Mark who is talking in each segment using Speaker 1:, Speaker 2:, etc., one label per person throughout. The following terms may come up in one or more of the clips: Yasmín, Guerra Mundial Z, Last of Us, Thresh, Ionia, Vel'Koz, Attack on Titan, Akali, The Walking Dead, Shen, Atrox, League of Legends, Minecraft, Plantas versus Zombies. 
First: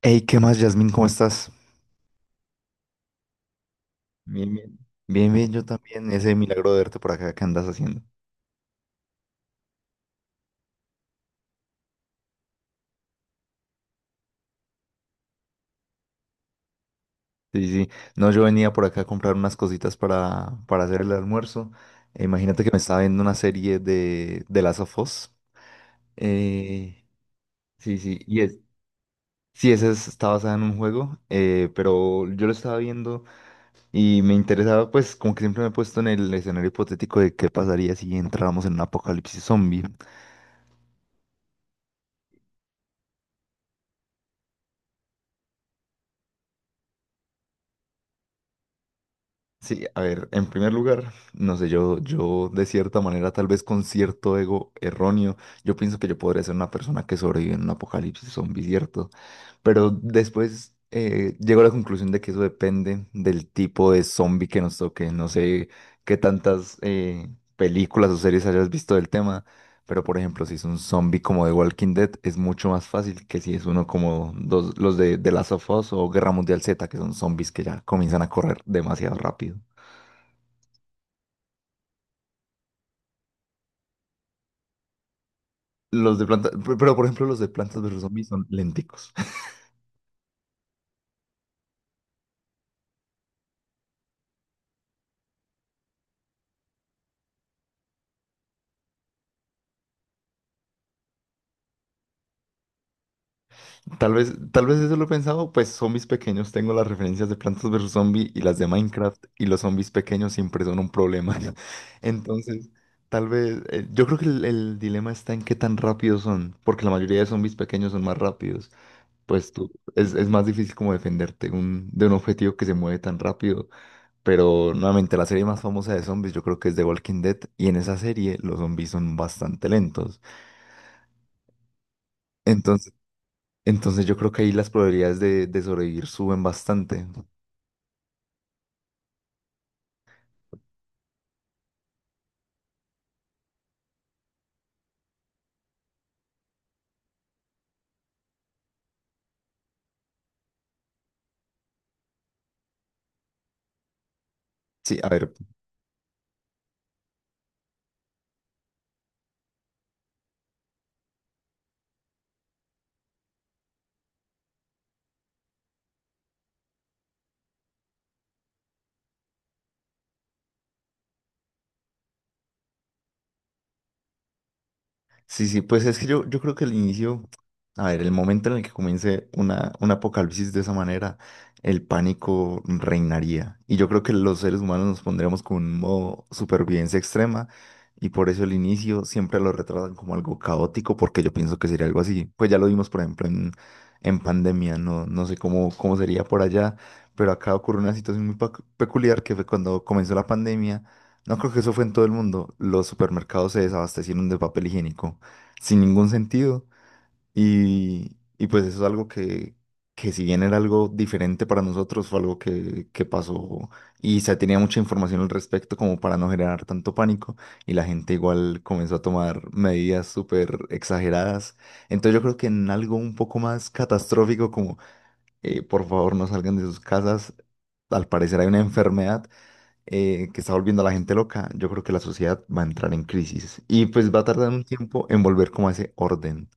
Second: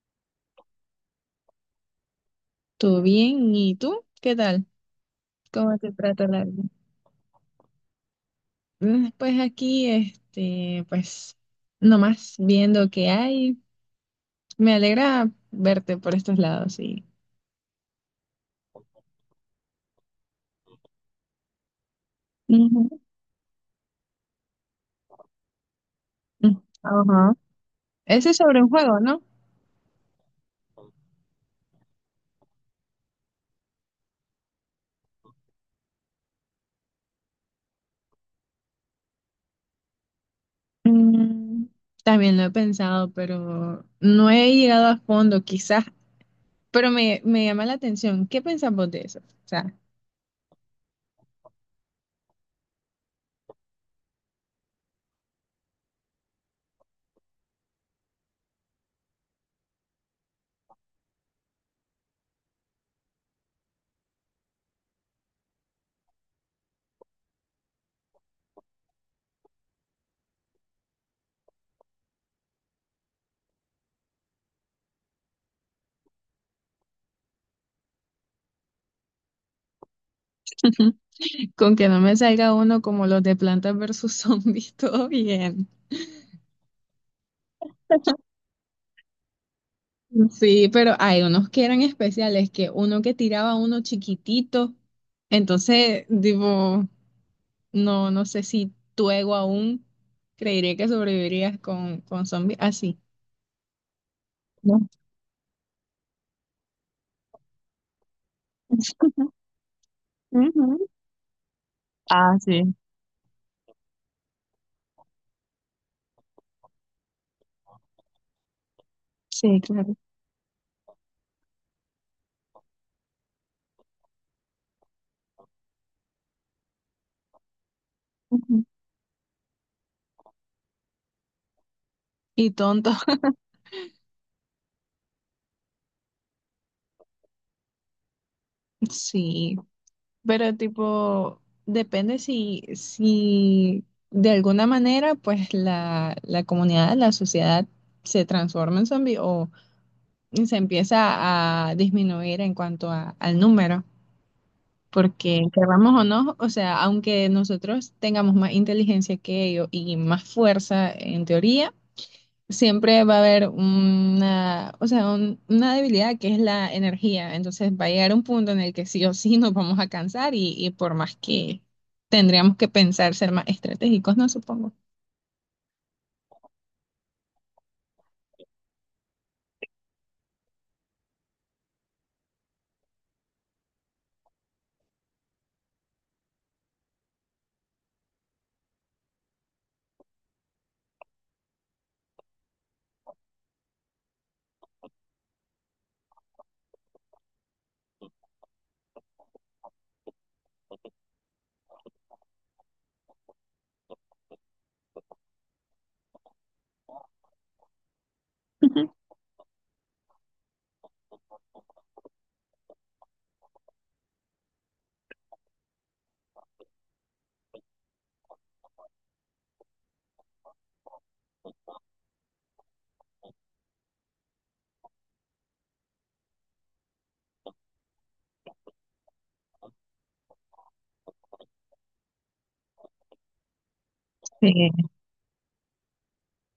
Speaker 1: Hey, ¿qué más, Yasmín? ¿Cómo estás?
Speaker 2: Todo bien, ¿y tú? ¿Qué
Speaker 1: Bien,
Speaker 2: tal?
Speaker 1: bien. Bien, bien, yo Mm.
Speaker 2: ¿Cómo te
Speaker 1: también.
Speaker 2: trata
Speaker 1: Ese
Speaker 2: la vida?
Speaker 1: milagro de verte por acá, ¿qué andas haciendo?
Speaker 2: Pues aquí, pues, nomás viendo qué hay. Me alegra verte por estos lados, sí.
Speaker 1: Sí, sí. No, yo venía por acá a comprar unas cositas para hacer el almuerzo. Imagínate que me
Speaker 2: Ujú.
Speaker 1: estaba viendo una serie de Last of Us.
Speaker 2: Mm.
Speaker 1: Eh,
Speaker 2: Ajá.
Speaker 1: sí, sí.
Speaker 2: ¿Ese es sobre un juego, no?
Speaker 1: Sí, está basada en un juego, pero yo lo estaba viendo y me interesaba, pues, como que siempre me he puesto en el escenario hipotético de qué pasaría si entráramos en un apocalipsis zombie.
Speaker 2: Mm, también lo he pensado, pero no he llegado a fondo, quizás. Pero me llama la atención. ¿Qué pensamos de eso? O sea,
Speaker 1: Sí, a ver, en primer lugar, no sé, yo de cierta manera, tal vez con cierto ego erróneo, yo pienso que yo podría ser una persona que sobrevive en un apocalipsis zombie, ¿cierto? Pero después llego a la conclusión de que eso depende del tipo de zombie que nos toque. No sé qué tantas películas o series hayas visto del tema, pero por ejemplo, si es un zombie como The Walking Dead, es mucho más fácil que si es uno los de The Last of Us o Guerra Mundial Z, que son zombies que ya comienzan a correr demasiado rápido.
Speaker 2: con que no me salga uno como los de Plantas versus Zombies, todo bien.
Speaker 1: Los de planta, pe- pero por ejemplo los de Plantas versus Zombies son lenticos.
Speaker 2: Sí, pero hay unos que eran especiales, que uno que tiraba uno chiquitito, entonces, digo, no sé si tu ego aún creería que sobrevivirías con zombies así.
Speaker 1: Tal vez
Speaker 2: No.
Speaker 1: eso lo he pensado, pues zombies pequeños tengo las referencias de Plantas versus Zombies y las de Minecraft y los zombies pequeños siempre son
Speaker 2: Ujú.
Speaker 1: un problema.
Speaker 2: Ah,
Speaker 1: Entonces,
Speaker 2: sí,
Speaker 1: tal vez, yo creo que el dilema está en qué tan rápidos son, porque la mayoría de zombies pequeños son más rápidos.
Speaker 2: sí, claro.
Speaker 1: Es más difícil como de un objetivo que se mueve tan rápido. Pero nuevamente, la serie más famosa de zombies yo creo que es The Walking Dead y en esa serie los
Speaker 2: Ujú.
Speaker 1: zombies son bastante lentos.
Speaker 2: Y tonto,
Speaker 1: Entonces yo creo que ahí las probabilidades de sobrevivir suben bastante.
Speaker 2: sí, pero tipo, depende si de alguna manera, pues la comunidad, la sociedad se transforma en zombie, se empieza a disminuir en cuanto al número,
Speaker 1: Sí, a ver,
Speaker 2: porque queramos o no, o sea, aunque nosotros tengamos más inteligencia que ellos y más fuerza en teoría, siempre va a haber una, o sea, una debilidad que es la energía. Entonces va a llegar un punto en el que sí o sí nos vamos a cansar y por más que tendríamos que pensar ser más estratégicos, ¿no? Supongo.
Speaker 1: sí, sí, pues es que yo creo que el inicio, a ver, el momento en el que comience una, un apocalipsis de esa manera, el pánico reinaría. Y yo creo que los seres humanos nos pondríamos con un modo supervivencia extrema y por eso el inicio siempre lo retratan como algo caótico porque yo pienso que sería algo así. Pues ya lo vimos, por ejemplo, en pandemia, no, no sé cómo, cómo sería por allá, pero acá ocurrió una situación muy peculiar que fue cuando comenzó la pandemia. No creo que eso fue en todo el mundo. Los supermercados se desabastecieron de papel higiénico sin ningún sentido. Y pues eso es algo que si bien era algo diferente para nosotros, fue algo que pasó y se tenía mucha información al respecto como para no generar tanto pánico y la gente igual comenzó a tomar medidas súper exageradas. Entonces yo creo que en algo un poco más catastrófico como por favor no salgan de sus casas. Al parecer hay una enfermedad que está volviendo a la gente loca, yo creo que la sociedad va a entrar en crisis y pues va a tardar un
Speaker 2: Sí,
Speaker 1: tiempo en volver como a ese orden.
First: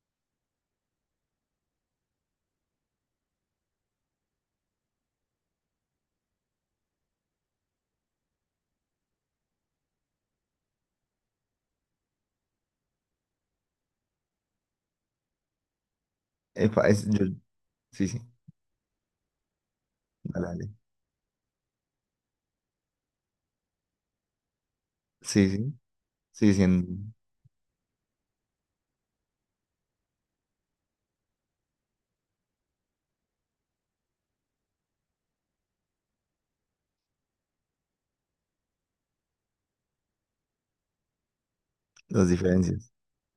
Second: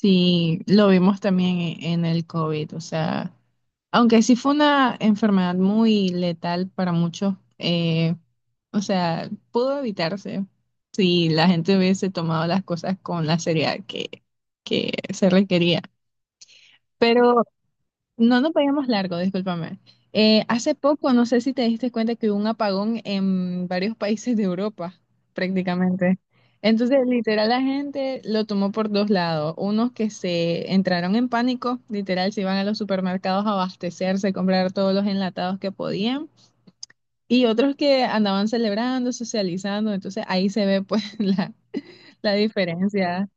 Speaker 2: sí, lo vimos también en el COVID, o sea. Aunque sí fue una enfermedad muy letal para muchos, o sea, pudo evitarse si la gente hubiese tomado las cosas con la seriedad que se requería.
Speaker 1: Epa,
Speaker 2: Pero
Speaker 1: sí, sí,
Speaker 2: no nos veíamos largo, discúlpame.
Speaker 1: dale,
Speaker 2: Hace
Speaker 1: dale.
Speaker 2: poco, no sé si te diste cuenta que hubo un apagón en varios países de Europa,
Speaker 1: Sí, sí,
Speaker 2: prácticamente.
Speaker 1: sí, sí,
Speaker 2: Entonces,
Speaker 1: en
Speaker 2: literal, la gente lo tomó por dos lados. Unos que se entraron en pánico, literal, se iban a los supermercados a abastecerse, comprar todos los enlatados que podían. Y otros que andaban celebrando, socializando. Entonces, ahí se ve pues la,
Speaker 1: las
Speaker 2: la
Speaker 1: diferencias.
Speaker 2: diferencia.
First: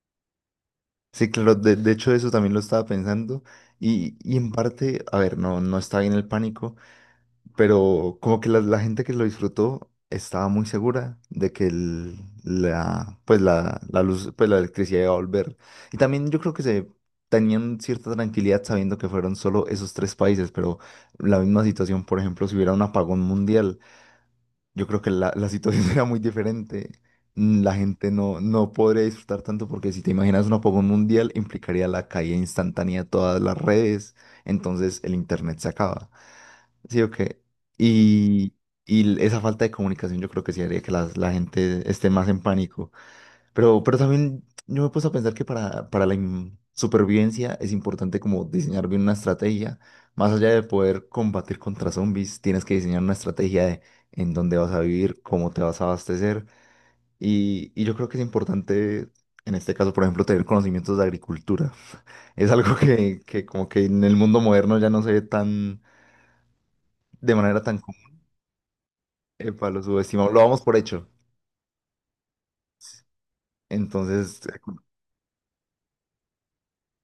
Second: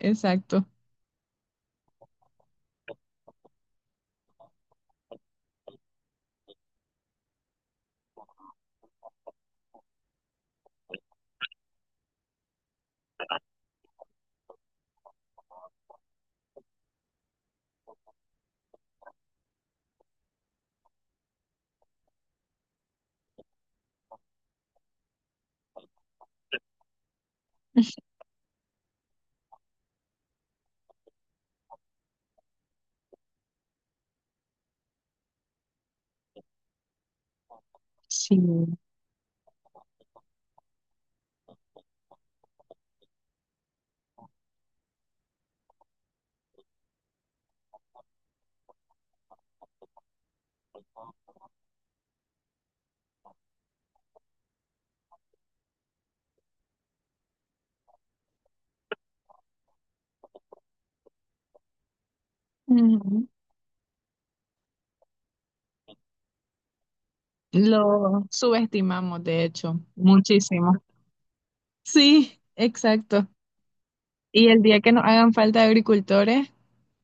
Speaker 2: Exacto.
Speaker 1: Sí, claro, de hecho eso también lo estaba pensando y en parte, a ver, no, no está bien el pánico, pero como que la gente que lo disfrutó estaba muy segura de la, pues la luz, pues la electricidad iba a volver. Y también yo creo que se tenían cierta tranquilidad sabiendo que fueron solo esos tres países, pero la misma situación, por ejemplo, si hubiera un apagón mundial. Yo creo que la situación será muy diferente. Mm, la gente no, no podría disfrutar tanto porque si te imaginas un apagón mundial implicaría la caída instantánea de todas las redes, entonces el internet se acaba. ¿Sí o qué?
Speaker 2: Sí.
Speaker 1: Y, y esa falta de comunicación yo creo que sí haría que la gente esté más en pánico. Pero también yo me he puesto a pensar para supervivencia es importante como diseñar bien una estrategia. Más allá de poder combatir contra zombies, tienes que diseñar una estrategia de en dónde vas a vivir, cómo te vas a abastecer. Y yo creo que es importante, en este caso, por ejemplo, tener conocimientos de agricultura. Es algo que como que en el mundo moderno ya no se ve tan, de manera tan común.
Speaker 2: Lo subestimamos, de
Speaker 1: Epa,
Speaker 2: hecho,
Speaker 1: lo subestimamos, lo damos
Speaker 2: muchísimo.
Speaker 1: por hecho.
Speaker 2: Sí, exacto.
Speaker 1: Entonces,
Speaker 2: Y el día que nos hagan falta agricultores,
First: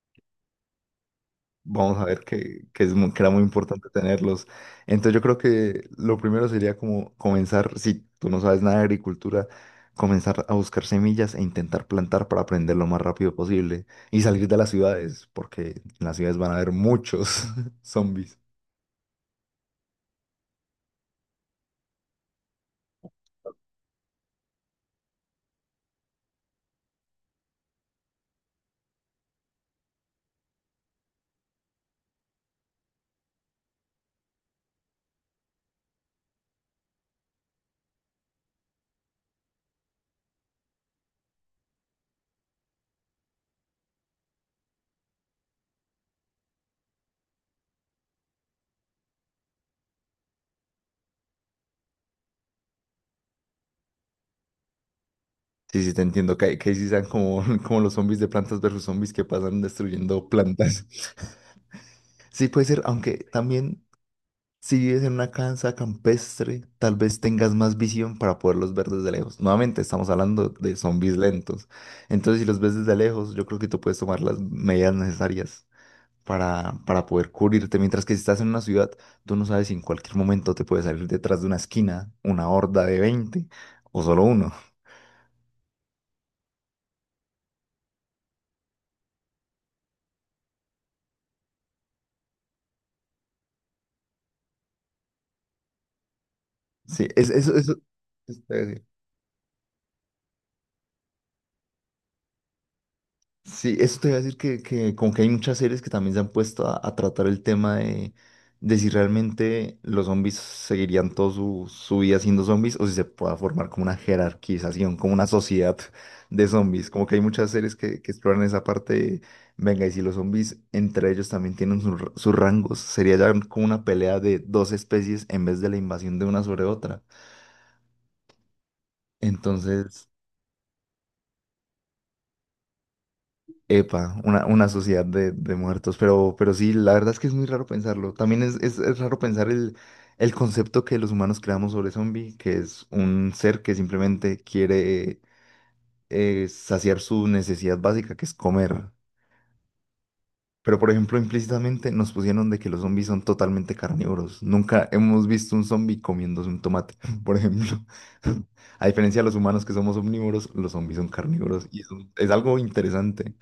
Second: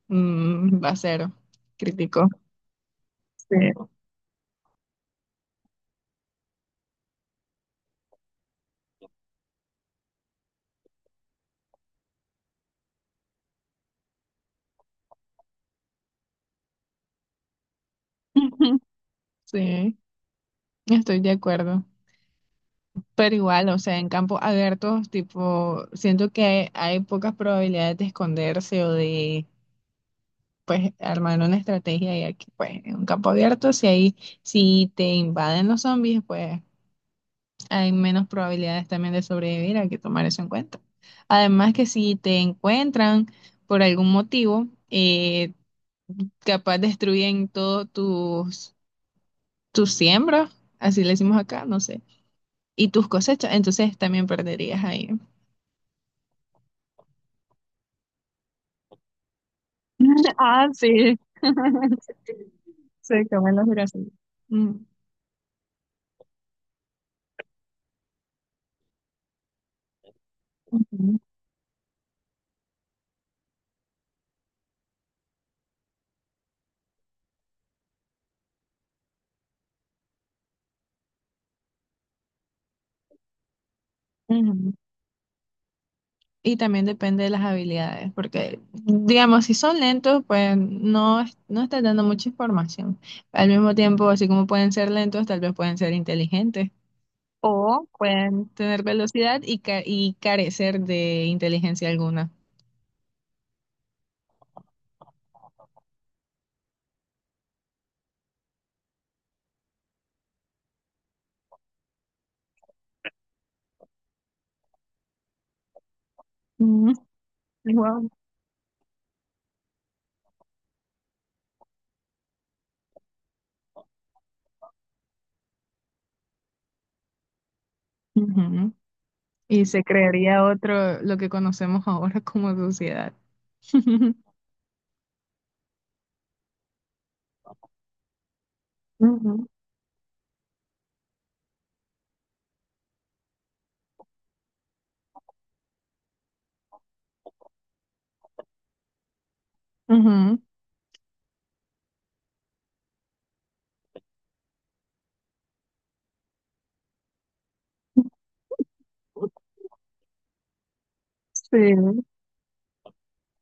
Speaker 2: mm, va a ser
Speaker 1: vamos a ver
Speaker 2: crítico.
Speaker 1: es que era muy
Speaker 2: Sí.
Speaker 1: importante tenerlos. Entonces yo creo que lo primero sería como comenzar, si tú no sabes nada de agricultura, comenzar a buscar semillas e intentar plantar para aprender lo más rápido posible y salir de las ciudades, porque en las ciudades van a haber muchos zombies.
Speaker 2: Sí, estoy de acuerdo. Pero igual, o sea, en campos abiertos, tipo, siento que hay pocas probabilidades de esconderse o de, pues, armar una estrategia. Y aquí, pues, en un campo abierto, si ahí, si te invaden los zombies, pues, hay menos probabilidades también de sobrevivir, hay que tomar eso en cuenta. Además que si te encuentran por algún motivo, capaz destruyen todos tus, tus siembras, así le decimos acá, no sé, y tus cosechas, entonces también perderías ahí.
Speaker 1: Sí, sí, te entiendo, que sí sean como, como los zombies de plantas versus zombies que pasan destruyendo
Speaker 2: Ah,
Speaker 1: plantas.
Speaker 2: sí.
Speaker 1: Sí, puede ser, aunque
Speaker 2: Se comen los
Speaker 1: también
Speaker 2: girasoles. Mm.
Speaker 1: si vives en una casa campestre, tal vez tengas más visión para poderlos ver desde lejos. Nuevamente, estamos hablando de zombies lentos. Entonces, si los ves desde lejos, yo creo que tú puedes tomar las medidas necesarias para poder cubrirte. Mientras que si estás en una ciudad, tú no sabes si en cualquier momento te puede salir detrás de una esquina una horda de 20 o solo uno.
Speaker 2: Ujú. Y también depende de las habilidades, porque digamos, si son lentos, pues no, no estás dando mucha información. Al mismo tiempo, así como pueden ser lentos, tal vez pueden ser inteligentes
Speaker 1: Sí, es, eso, eso.
Speaker 2: o pueden tener velocidad y, y carecer de inteligencia alguna.
Speaker 1: Sí, eso te iba a decir que como que hay muchas series que también se han puesto a tratar el tema de si realmente los zombies seguirían toda su vida siendo zombies o si se pueda formar como una jerarquización, como una sociedad de zombies.
Speaker 2: Mm,
Speaker 1: Como que hay muchas series
Speaker 2: wow.
Speaker 1: que exploran esa parte de, venga, y si los zombies entre ellos también tienen sus rangos, sería ya como una pelea de dos especies en vez de la invasión de una sobre otra.
Speaker 2: Ujú. Y se
Speaker 1: Entonces,
Speaker 2: crearía otro, lo que conocemos ahora como sociedad.
Speaker 1: epa, una sociedad de muertos, pero sí, la verdad es que es muy raro pensarlo. También es raro
Speaker 2: Ujú,
Speaker 1: pensar el concepto que los humanos creamos sobre zombie, que es un ser que simplemente quiere saciar su necesidad básica, que es comer. Pero, por ejemplo, implícitamente nos pusieron de que los zombies son totalmente carnívoros. Nunca hemos visto un zombie comiéndose un tomate, por ejemplo. A diferencia de
Speaker 2: ujú.
Speaker 1: los humanos que somos omnívoros, los zombies son carnívoros y eso
Speaker 2: Sí.
Speaker 1: es algo interesante.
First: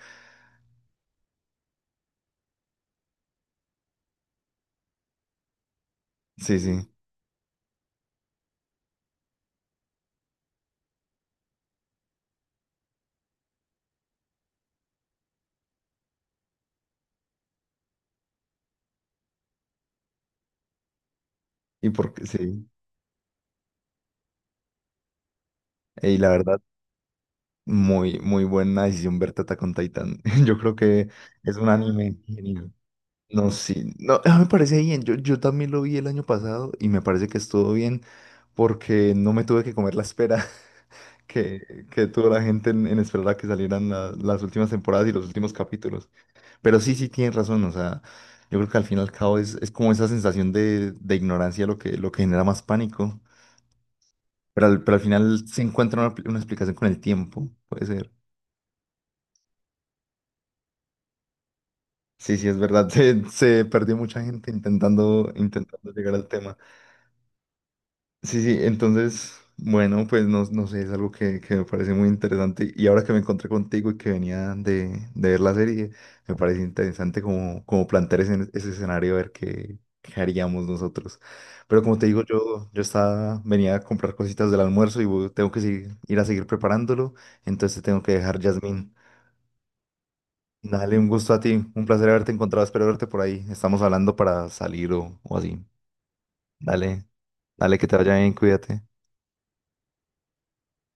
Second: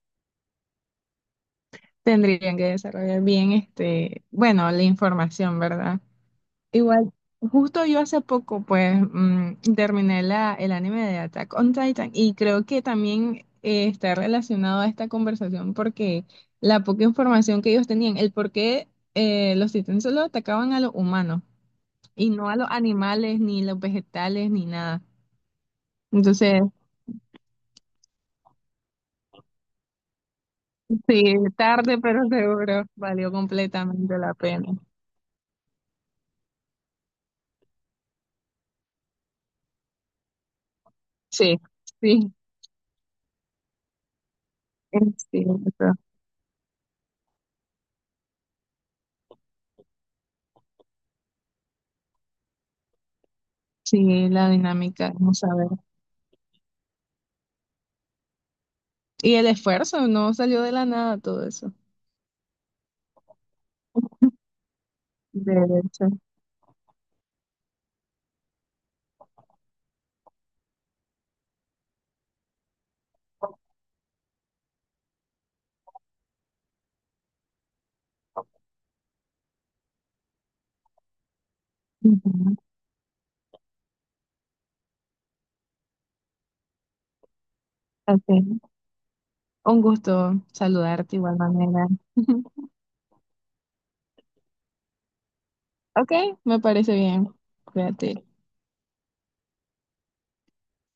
Speaker 2: Tendrían que desarrollar bien este, bueno, la información, ¿verdad?
Speaker 1: Sí, sí.
Speaker 2: Igual, justo yo hace poco, pues, mm, terminé la, el anime de Attack on Titan y creo que también está relacionado a esta conversación porque la poca información que ellos tenían, el por qué los titanes solo atacaban a los humanos
Speaker 1: Y porque
Speaker 2: y no a
Speaker 1: sí.
Speaker 2: los animales, ni los vegetales, ni nada.
Speaker 1: Y la verdad,
Speaker 2: Entonces,
Speaker 1: muy, muy buena decisión ver Attack con Titan. Yo creo que
Speaker 2: sí,
Speaker 1: es un
Speaker 2: tarde,
Speaker 1: anime
Speaker 2: pero
Speaker 1: genial.
Speaker 2: seguro, valió
Speaker 1: No, sí,
Speaker 2: completamente
Speaker 1: no,
Speaker 2: la
Speaker 1: ah, me
Speaker 2: pena.
Speaker 1: parece bien. Yo también lo vi el año pasado y me parece que estuvo bien porque no me tuve que comer la espera
Speaker 2: Sí,
Speaker 1: que tuvo
Speaker 2: sí,
Speaker 1: la gente en esperar a que salieran las últimas
Speaker 2: eh,
Speaker 1: temporadas y los
Speaker 2: sí,
Speaker 1: últimos capítulos. Pero sí, sí, tienes razón. O sea, yo creo que al fin y al cabo es como esa sensación de ignorancia lo que genera más pánico.
Speaker 2: sí, la
Speaker 1: Pero al
Speaker 2: dinámica, vamos
Speaker 1: final
Speaker 2: a
Speaker 1: se
Speaker 2: ver.
Speaker 1: encuentra una explicación con el tiempo, puede ser.
Speaker 2: Y el esfuerzo, no salió de la nada todo eso.
Speaker 1: Sí, sí, es verdad. Se perdió mucha gente intentando,
Speaker 2: De
Speaker 1: intentando
Speaker 2: hecho.
Speaker 1: llegar al tema. Sí, sí, entonces, bueno, pues no, no sé, es algo que me parece muy interesante. Y ahora que me encontré contigo y que venía de ver la serie, me parece interesante como, como plantear ese, ese escenario, a ver qué, qué haríamos nosotros. Pero como te digo,
Speaker 2: Ujú.
Speaker 1: yo estaba, venía a comprar cositas del almuerzo y tengo que ir a seguir preparándolo. Entonces te tengo que dejar,
Speaker 2: Ok.
Speaker 1: Yasmín.
Speaker 2: Un gusto
Speaker 1: Dale, un
Speaker 2: saludarte de
Speaker 1: gusto
Speaker 2: igual
Speaker 1: a ti. Un
Speaker 2: manera.
Speaker 1: placer haberte encontrado. Espero verte por ahí. Estamos hablando para salir o así.
Speaker 2: Ok, me parece
Speaker 1: Dale,
Speaker 2: bien.
Speaker 1: dale, que te vaya
Speaker 2: Cuídate.
Speaker 1: bien, cuídate.